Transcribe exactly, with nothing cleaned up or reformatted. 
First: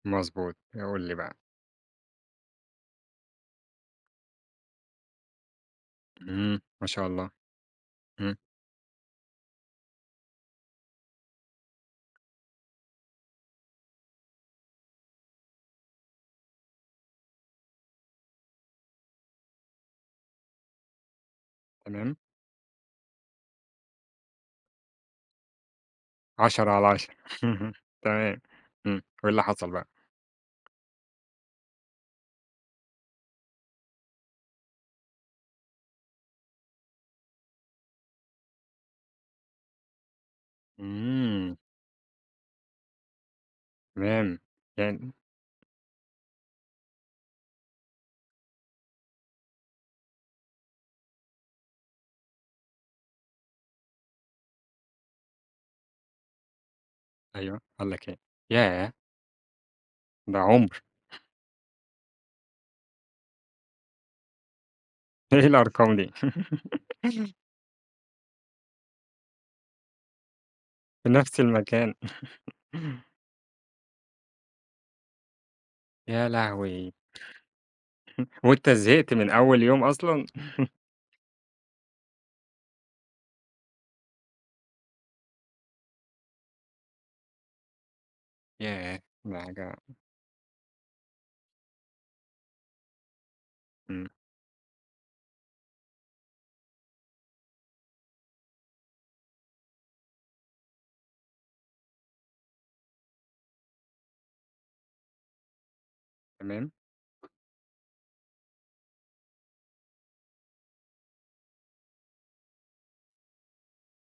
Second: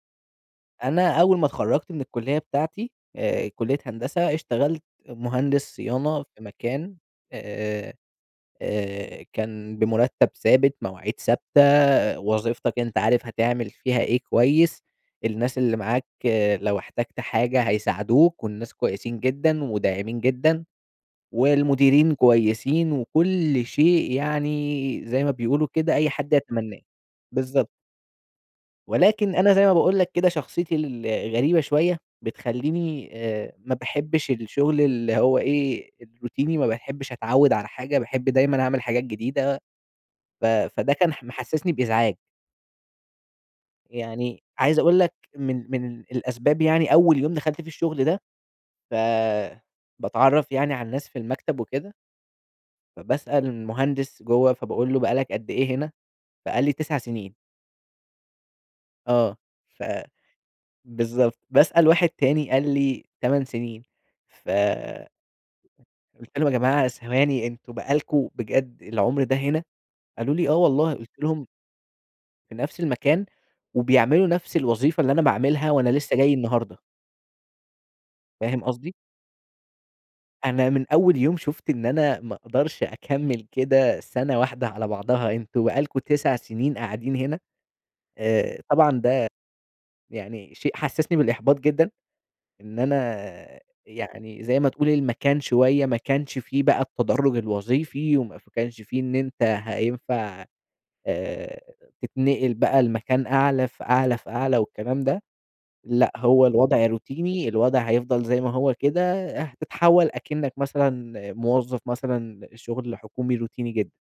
مضبوط. قُل لي أنا بقى أول ما اتخرجت من الكلية بتاعتي، آآ، كلية هندسة، اشتغلت مهندس صيانة في إمم، ما مكان، شاء الله. آآ، إمم. آآ، كان بمرتب ثابت، مواعيد ثابتة، وظيفتك أنت عارف هتعمل فيها إيه كويس، الناس اللي معاك لو احتجت حاجة هيساعدوك، والناس كويسين جدًا، وداعمين جدًا، والمديرين تمام. كويسين، وكل شيء يعني زي ما بيقولوا كده أي حد عَشَرة يتمناه على عَشَرة بالضبط. تمام. إمم، وإيه ولكن اللي أنا زي حصل ما بقى؟ باقول لك كده شخصيتي الغريبة شوية، بتخليني، آآ، ما باحبش الشغل اللي هو إيه، الروتيني وما باحبش أتعوِّد على حاجة، باحب دايمًا أعمل حاجات جديدة، ف فده كان ح إمم. محسسني بإزعاج. تمام، يعني، عايز أقول يعني لك من من الأسباب يعني أول يوم دخلت فيه الشغل ده، ف باتعرّف يعني على الناس في المكتب، وكده فباسأل المهندس جوّه، فباقول له: "بقى لك قد إيه هنا؟" فقال لي: "تِسَع سنين." أيوه، قال لك إيه؟ ياه! آه، ف ده عُمْر. بالضبط، باسأل واحد تاني، قال لي: "تمَن سنين"، ف إيه الأرقام دي! قُلت لهم: "يا جماعة ثواني، أنتم بقى لكم- بجد- العُمْر ده هنا!"، قالوا لي: "آه والله." في قُلت نفْس لهم المكان. في نفْس المكان، وبيعملوا نفْس الوظيفة اللي أنا باعملها، وأنا لسه يا جاي النهارده. لهوي! فاهم وأنت قصدي؟ زهقت من أول يوم أصلًا؟ أنا من أول يوم شُفت إن أنا ما أقدرش أكمل كده سنة واحدة على بعضها، أنتم بقى لكم تِسَع سنين قاعدين هنا! آآ، طبعًا ياه! ده دي حاجة يعني شيء حسسني بالإحباط جدًا، إن أنا إمم. يعني زي ما تقول المكان شوية ما كانش فيه بقى التدرج الوظيفي، وما ف كانش في إن أنت هينفع، آآ، تتنقل بقى لمكان أعلى فأعلى فأعلى، والكلام ده، لأ، هو تمام. الوضع روتيني، الوضع هيفضل زي ما هو كده، آآ، هتتحول أكنك مثلًا موظف مثلًا شغل حكومي روتيني جدًا.